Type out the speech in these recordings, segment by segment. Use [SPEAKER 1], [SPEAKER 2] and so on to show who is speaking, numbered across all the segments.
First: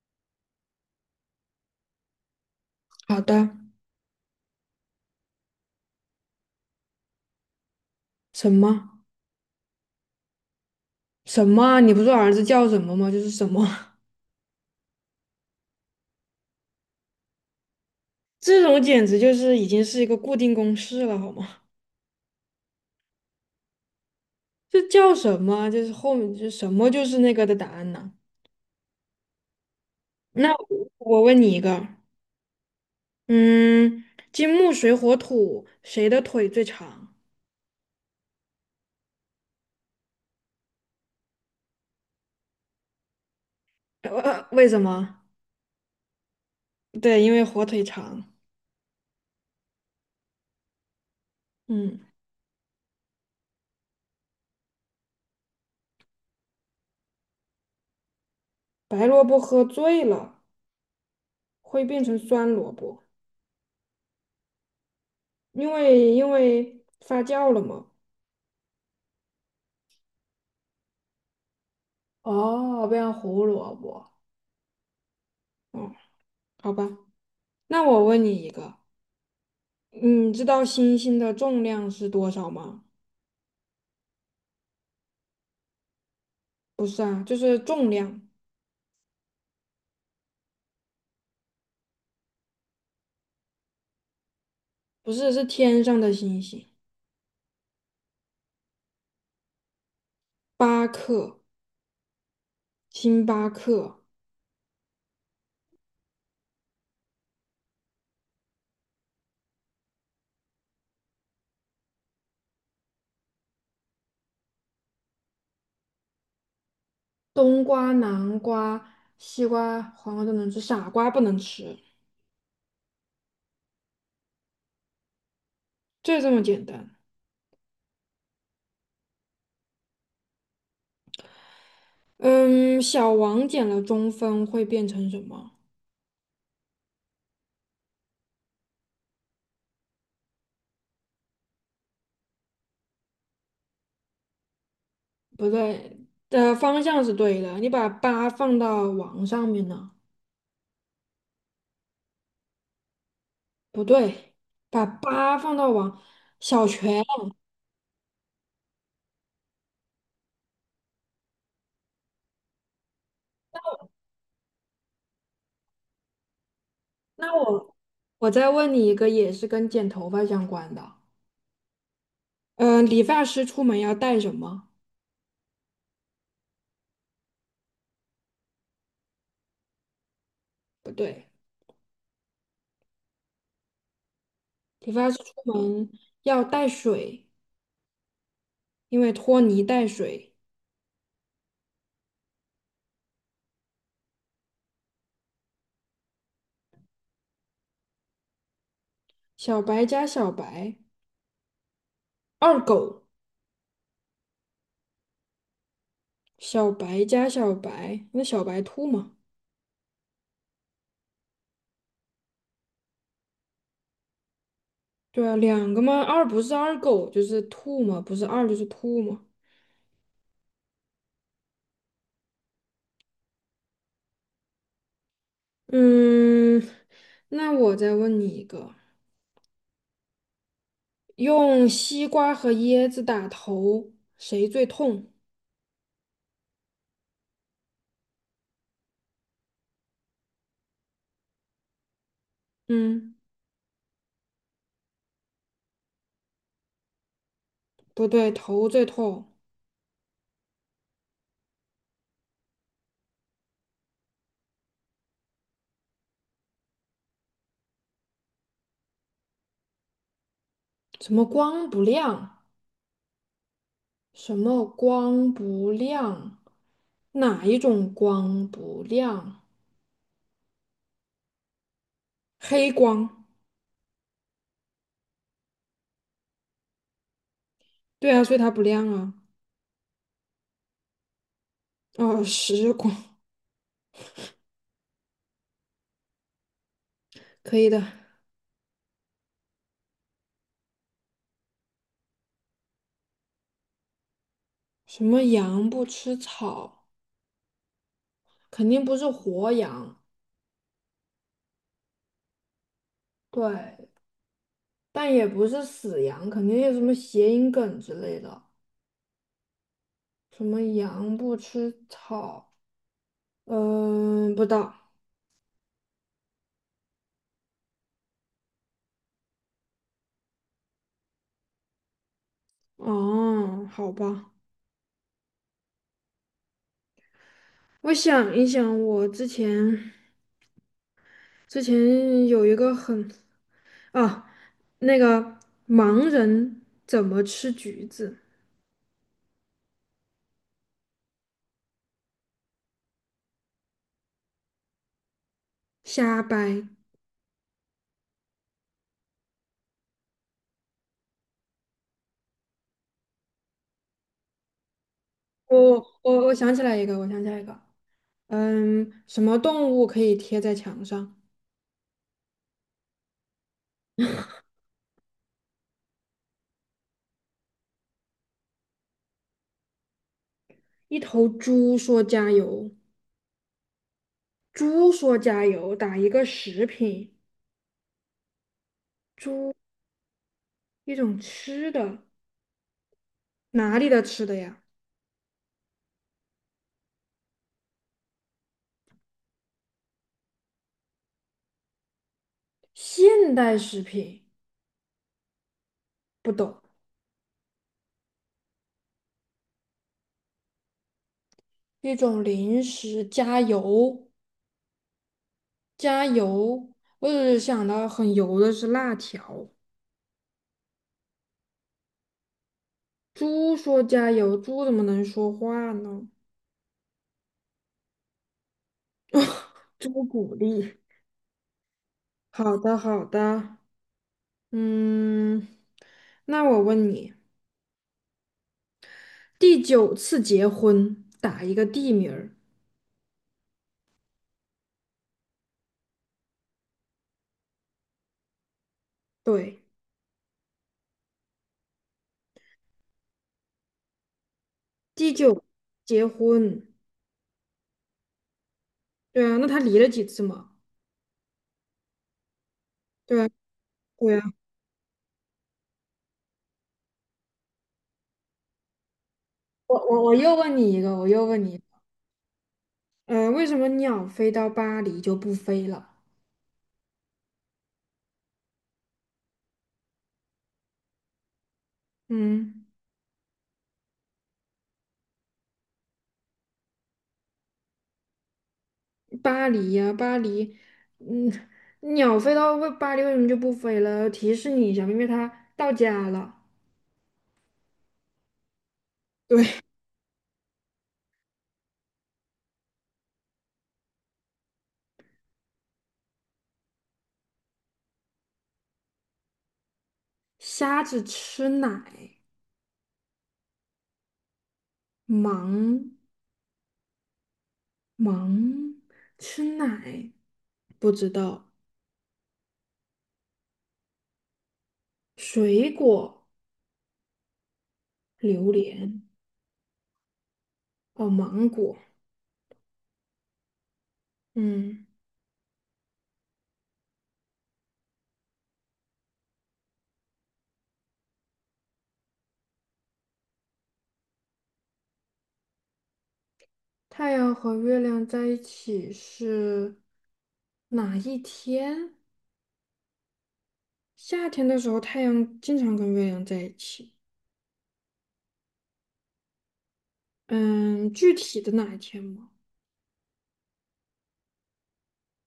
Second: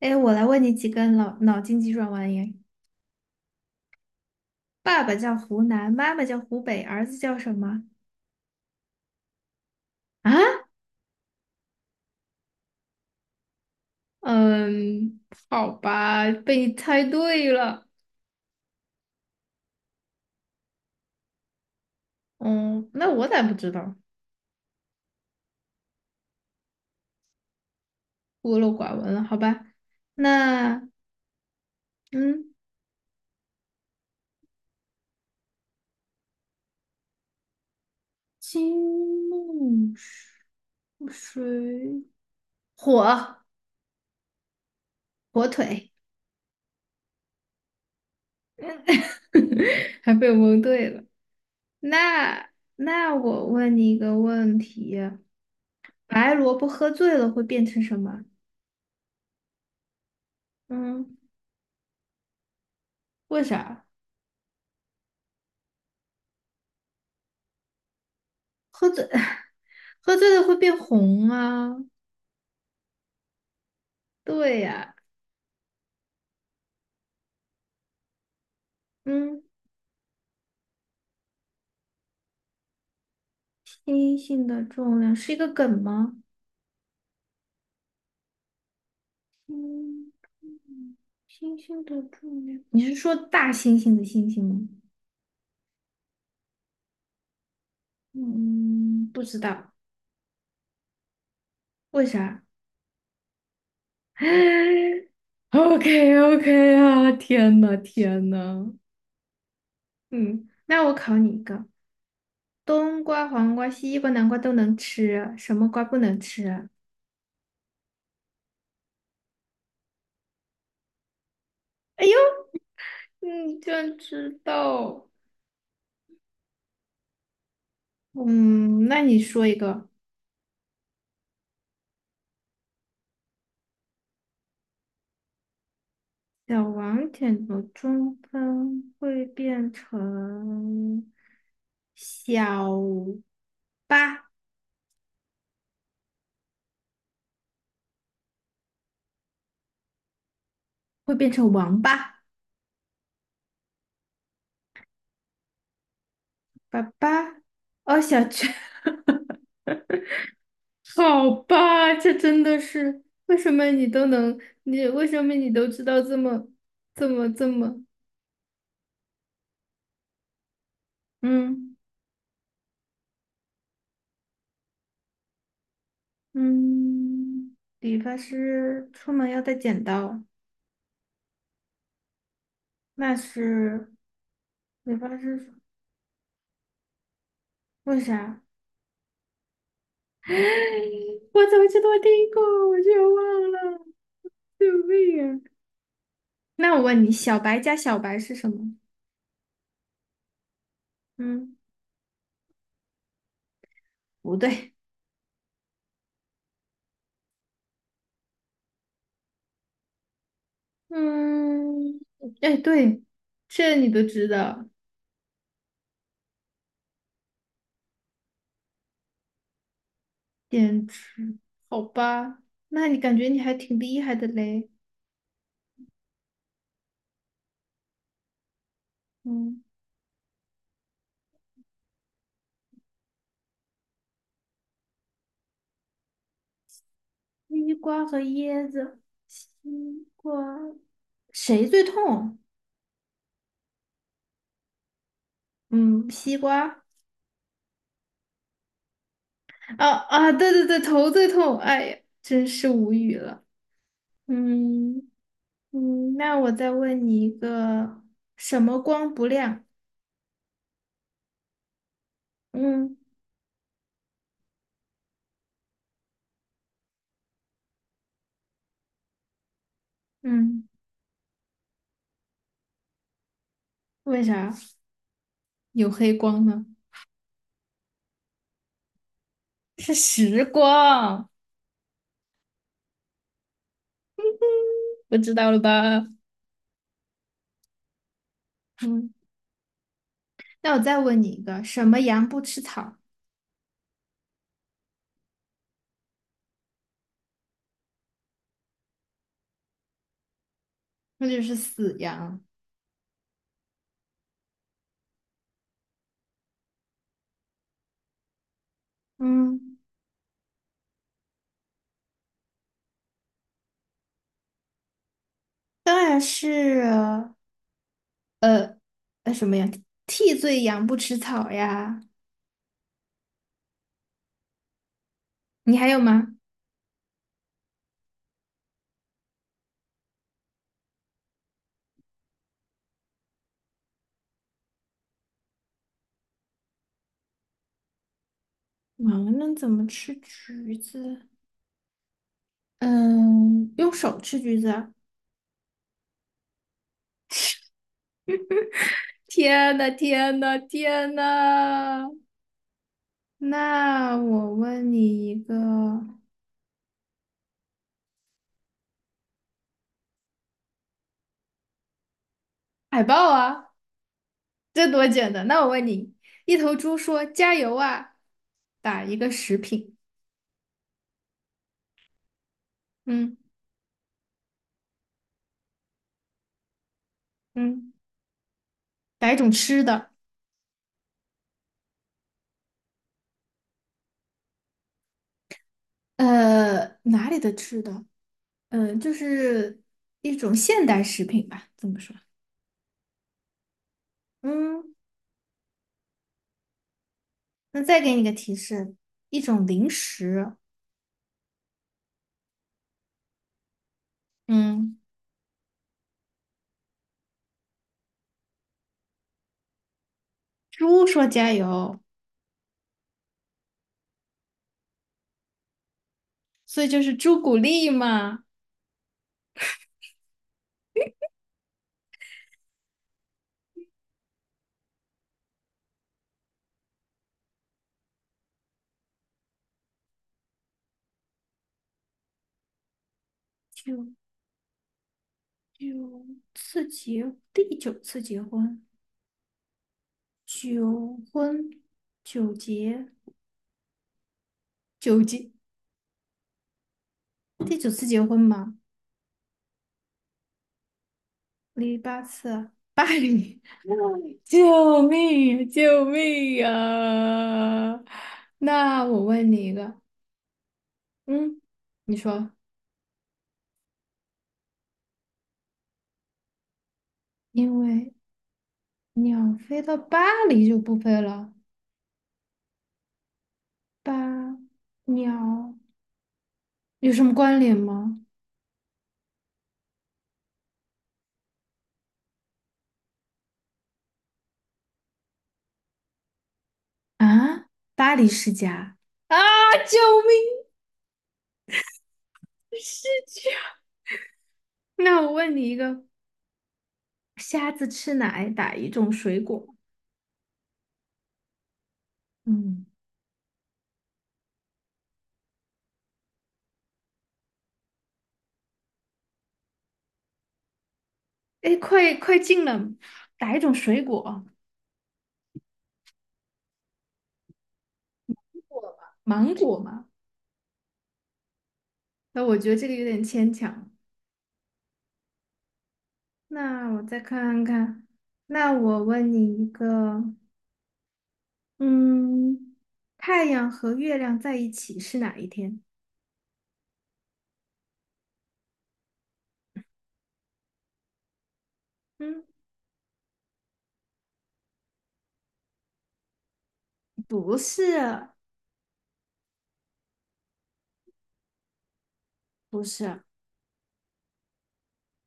[SPEAKER 1] 哎，我来问你几个脑筋急转弯耶。
[SPEAKER 2] 好的，
[SPEAKER 1] 爸爸叫湖南，妈妈叫湖北，儿子叫什么？
[SPEAKER 2] 什么
[SPEAKER 1] 啊？
[SPEAKER 2] 什么啊你不说儿子叫什么吗？就是什么，
[SPEAKER 1] 嗯，好吧，被你猜对了。
[SPEAKER 2] 这种简直就是已经是一个固定公式了，好吗？
[SPEAKER 1] 嗯，那我咋不知道？
[SPEAKER 2] 这叫什么啊？就是后面就什么就是那个的答案呢？
[SPEAKER 1] 孤陋寡闻了，好吧。
[SPEAKER 2] 那
[SPEAKER 1] 那
[SPEAKER 2] 我我问你一个。
[SPEAKER 1] 嗯，
[SPEAKER 2] 嗯，金木水火土，谁的腿最长？
[SPEAKER 1] 金木水火
[SPEAKER 2] 为什么？
[SPEAKER 1] 火腿，
[SPEAKER 2] 对，因为火腿肠。
[SPEAKER 1] 还被我蒙对了。
[SPEAKER 2] 嗯，
[SPEAKER 1] 那那我问你一个问题：白萝卜喝醉了会变成什么？
[SPEAKER 2] 白萝卜喝醉了
[SPEAKER 1] 嗯。
[SPEAKER 2] 会变成酸萝卜，
[SPEAKER 1] 为啥？
[SPEAKER 2] 因为发酵了嘛。
[SPEAKER 1] 喝醉，喝醉了会变红啊？
[SPEAKER 2] 哦，变成胡萝卜。
[SPEAKER 1] 对呀、
[SPEAKER 2] 嗯，好吧。那我问你一个，
[SPEAKER 1] 嗯，
[SPEAKER 2] 你知道星星的重量是多少吗？
[SPEAKER 1] 星星的重量是一个梗吗？
[SPEAKER 2] 不是啊，就是重量，
[SPEAKER 1] 嗯，星星的重量，你是说大猩猩的猩猩吗？
[SPEAKER 2] 不是，是天上的星星，
[SPEAKER 1] 嗯，不知道，
[SPEAKER 2] 八克，
[SPEAKER 1] 为啥
[SPEAKER 2] 星巴克。
[SPEAKER 1] ？OK OK 啊，天呐天呐，嗯，那我考你一个，冬瓜、黄瓜、西瓜、南瓜都能吃啊，什么瓜不能吃啊？
[SPEAKER 2] 冬瓜、南瓜、西瓜、黄瓜都能吃，傻瓜不能吃，
[SPEAKER 1] 哎呦，你居然知道！
[SPEAKER 2] 就这么简单。
[SPEAKER 1] 嗯，那你说一个，
[SPEAKER 2] 嗯，小王减了中分会变成什么？
[SPEAKER 1] 小王点的中分会变成小八，
[SPEAKER 2] 不对，的方向是对的，你把八放到王上面呢？
[SPEAKER 1] 会变成王八，
[SPEAKER 2] 不对，把八放到王，小
[SPEAKER 1] 爸
[SPEAKER 2] 全。
[SPEAKER 1] 爸，哦，小雀，好吧，这真的是为什么你都能，你为什么你都知道这么这么
[SPEAKER 2] 那
[SPEAKER 1] 这
[SPEAKER 2] 我。
[SPEAKER 1] 么，
[SPEAKER 2] 我再问你一个，也是跟剪头发相关的。
[SPEAKER 1] 嗯
[SPEAKER 2] 嗯，理发师出门要带什么？
[SPEAKER 1] 嗯，理发师出门要带剪刀，
[SPEAKER 2] 不对，
[SPEAKER 1] 那是
[SPEAKER 2] 理
[SPEAKER 1] 理发
[SPEAKER 2] 发师
[SPEAKER 1] 师
[SPEAKER 2] 出门要带水，
[SPEAKER 1] 为啥？
[SPEAKER 2] 因为拖泥带水。
[SPEAKER 1] 我怎么记得我听过，我却忘了，救命啊！那我问你，小白加小白是什么？
[SPEAKER 2] 小白加小白，
[SPEAKER 1] 嗯，
[SPEAKER 2] 二狗。
[SPEAKER 1] 不对，
[SPEAKER 2] 小白加小白，那小白兔嘛？
[SPEAKER 1] 嗯，哎，对，这你都知道，
[SPEAKER 2] 对啊，两个嘛，二不是二狗就是兔嘛，不是二就是兔嘛。
[SPEAKER 1] 电池，好吧？那你感觉你还挺厉害的嘞。
[SPEAKER 2] 嗯，那我再问你一个，
[SPEAKER 1] 嗯，
[SPEAKER 2] 用西瓜和椰子打头，谁最痛？
[SPEAKER 1] 西瓜和椰子，西瓜，谁最痛？
[SPEAKER 2] 嗯。
[SPEAKER 1] 嗯，西瓜。
[SPEAKER 2] 不对，头最痛。
[SPEAKER 1] 啊啊，对对对，头最痛，哎呀，真是无语了。嗯，嗯，那我再问你一个，什么光不亮？
[SPEAKER 2] 什么光不亮？
[SPEAKER 1] 嗯
[SPEAKER 2] 什么光不亮？哪一种光不亮？
[SPEAKER 1] 嗯，
[SPEAKER 2] 黑光。
[SPEAKER 1] 为啥有黑光呢？
[SPEAKER 2] 对啊，所以它不亮啊。
[SPEAKER 1] 是时光，
[SPEAKER 2] 哦，实光，
[SPEAKER 1] 不知道了吧？
[SPEAKER 2] 可以的。
[SPEAKER 1] 嗯，那我再问你一个，什么羊不吃草？
[SPEAKER 2] 什么羊不吃草？肯定不是活羊，
[SPEAKER 1] 那就是死羊。
[SPEAKER 2] 对，但也不是死羊，肯定有什么谐音梗之类的。
[SPEAKER 1] 嗯，
[SPEAKER 2] 什么羊不吃草？嗯、不知道。
[SPEAKER 1] 当然是呃什么呀？替罪羊不吃草呀。
[SPEAKER 2] 哦，好吧。
[SPEAKER 1] 你还有吗？
[SPEAKER 2] 我想一想，我之前有一个很啊，那个盲人怎么吃橘子？
[SPEAKER 1] 盲人怎么吃橘子？嗯，用手吃橘子啊
[SPEAKER 2] 瞎掰。
[SPEAKER 1] 天呐，天呐，天呐！那我问你一个
[SPEAKER 2] 我我想起来一个，我想起来一个。嗯，什么动物可以贴在墙上？
[SPEAKER 1] 海报啊，这多简单。那我问你，一头猪说加油啊，打一个食品，
[SPEAKER 2] 一头猪说加油，
[SPEAKER 1] 嗯
[SPEAKER 2] 猪说加油，打一个食品，
[SPEAKER 1] 嗯，打一种吃的，
[SPEAKER 2] 一种吃的，哪里的吃的呀？
[SPEAKER 1] 呃，哪里的吃的？嗯、就是一种现代食品吧，这么说。
[SPEAKER 2] 现代食品，
[SPEAKER 1] 嗯，
[SPEAKER 2] 不懂，
[SPEAKER 1] 那再给你个提示，一种零食。
[SPEAKER 2] 一种零食，加油，
[SPEAKER 1] 嗯，
[SPEAKER 2] 加油。我只是想到很油的是辣条。
[SPEAKER 1] 猪说加油，
[SPEAKER 2] 猪说加油，猪怎么能说话呢？
[SPEAKER 1] 所以就是朱古力嘛。
[SPEAKER 2] 猪鼓励。好的，好的。嗯，那我问你，第九次结婚打一个地名儿，
[SPEAKER 1] 九九次结，第九次结婚。
[SPEAKER 2] 对，
[SPEAKER 1] 九婚九结
[SPEAKER 2] 第
[SPEAKER 1] 九
[SPEAKER 2] 九
[SPEAKER 1] 结，
[SPEAKER 2] 结婚，
[SPEAKER 1] 第九次结婚嘛，
[SPEAKER 2] 对啊，那他离了几次嘛？
[SPEAKER 1] 离八次巴八
[SPEAKER 2] 对啊，
[SPEAKER 1] 离，
[SPEAKER 2] 对啊。
[SPEAKER 1] 救命呀救命呀！那我问你一
[SPEAKER 2] 我
[SPEAKER 1] 个，
[SPEAKER 2] 我我又问你一个，我又问
[SPEAKER 1] 嗯，
[SPEAKER 2] 你，
[SPEAKER 1] 你说，
[SPEAKER 2] 为什么鸟飞到巴黎就不飞了？
[SPEAKER 1] 因为鸟飞到巴黎就不飞了，
[SPEAKER 2] 嗯。
[SPEAKER 1] 巴鸟有什么关联吗？
[SPEAKER 2] 巴黎呀、巴黎，嗯，鸟飞到为巴黎为什么就不飞了？提示你一下，因为它到家了。
[SPEAKER 1] 啊，巴黎世家啊！
[SPEAKER 2] 对，
[SPEAKER 1] 救命，世家！那我问你一个，瞎子吃奶打一种水果？
[SPEAKER 2] 瞎子吃奶，
[SPEAKER 1] 嗯，
[SPEAKER 2] 忙忙吃奶，不知道。
[SPEAKER 1] 哎，快快进了，打一种水果？
[SPEAKER 2] 水果，榴莲，
[SPEAKER 1] 芒果嘛？
[SPEAKER 2] 哦，芒果。
[SPEAKER 1] 那我觉得这个有点牵强。
[SPEAKER 2] 嗯，
[SPEAKER 1] 那我再看看，那我问你一个，嗯，太阳和月亮在一起是哪一天？
[SPEAKER 2] 太阳和月亮在一起是哪一天？
[SPEAKER 1] 嗯，
[SPEAKER 2] 夏天的时候，太阳经常跟月亮在一起。
[SPEAKER 1] 不是，
[SPEAKER 2] 嗯，具体的哪一天吗？
[SPEAKER 1] 不是，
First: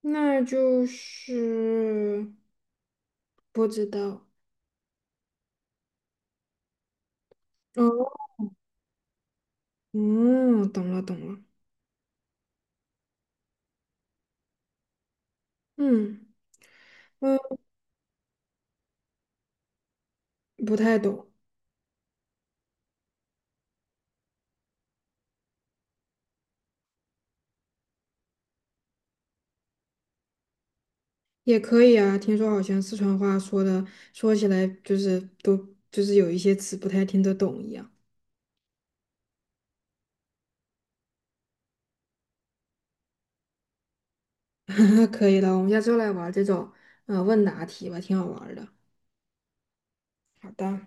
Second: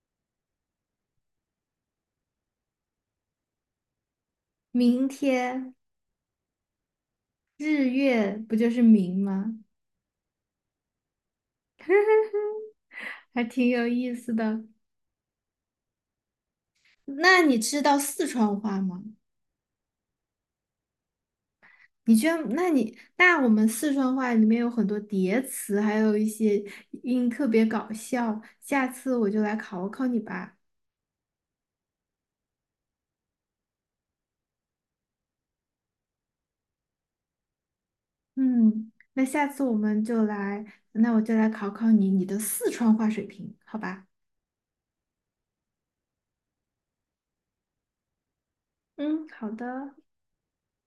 [SPEAKER 2] 那就是不知道。
[SPEAKER 1] 明天日
[SPEAKER 2] 哦，
[SPEAKER 1] 月不就是明吗？
[SPEAKER 2] 嗯，懂了。
[SPEAKER 1] 还挺有意思的。
[SPEAKER 2] 嗯
[SPEAKER 1] 那你
[SPEAKER 2] 嗯，
[SPEAKER 1] 知道四川话吗？
[SPEAKER 2] 不太懂，
[SPEAKER 1] 你居然，那你那我们四川话里面有很多叠词，还有一些音特别搞笑。下次我就来考考你吧。
[SPEAKER 2] 也可以啊。听说好像四川话说的，说起来就是就是有一些词不太听得懂一样。
[SPEAKER 1] 嗯，那下次我们就来，那我就来考考你你的四川话水平，好吧？
[SPEAKER 2] 可以了，我们下次又来玩这种问答题吧，挺好玩儿的。
[SPEAKER 1] 嗯，好的。
[SPEAKER 2] 好的。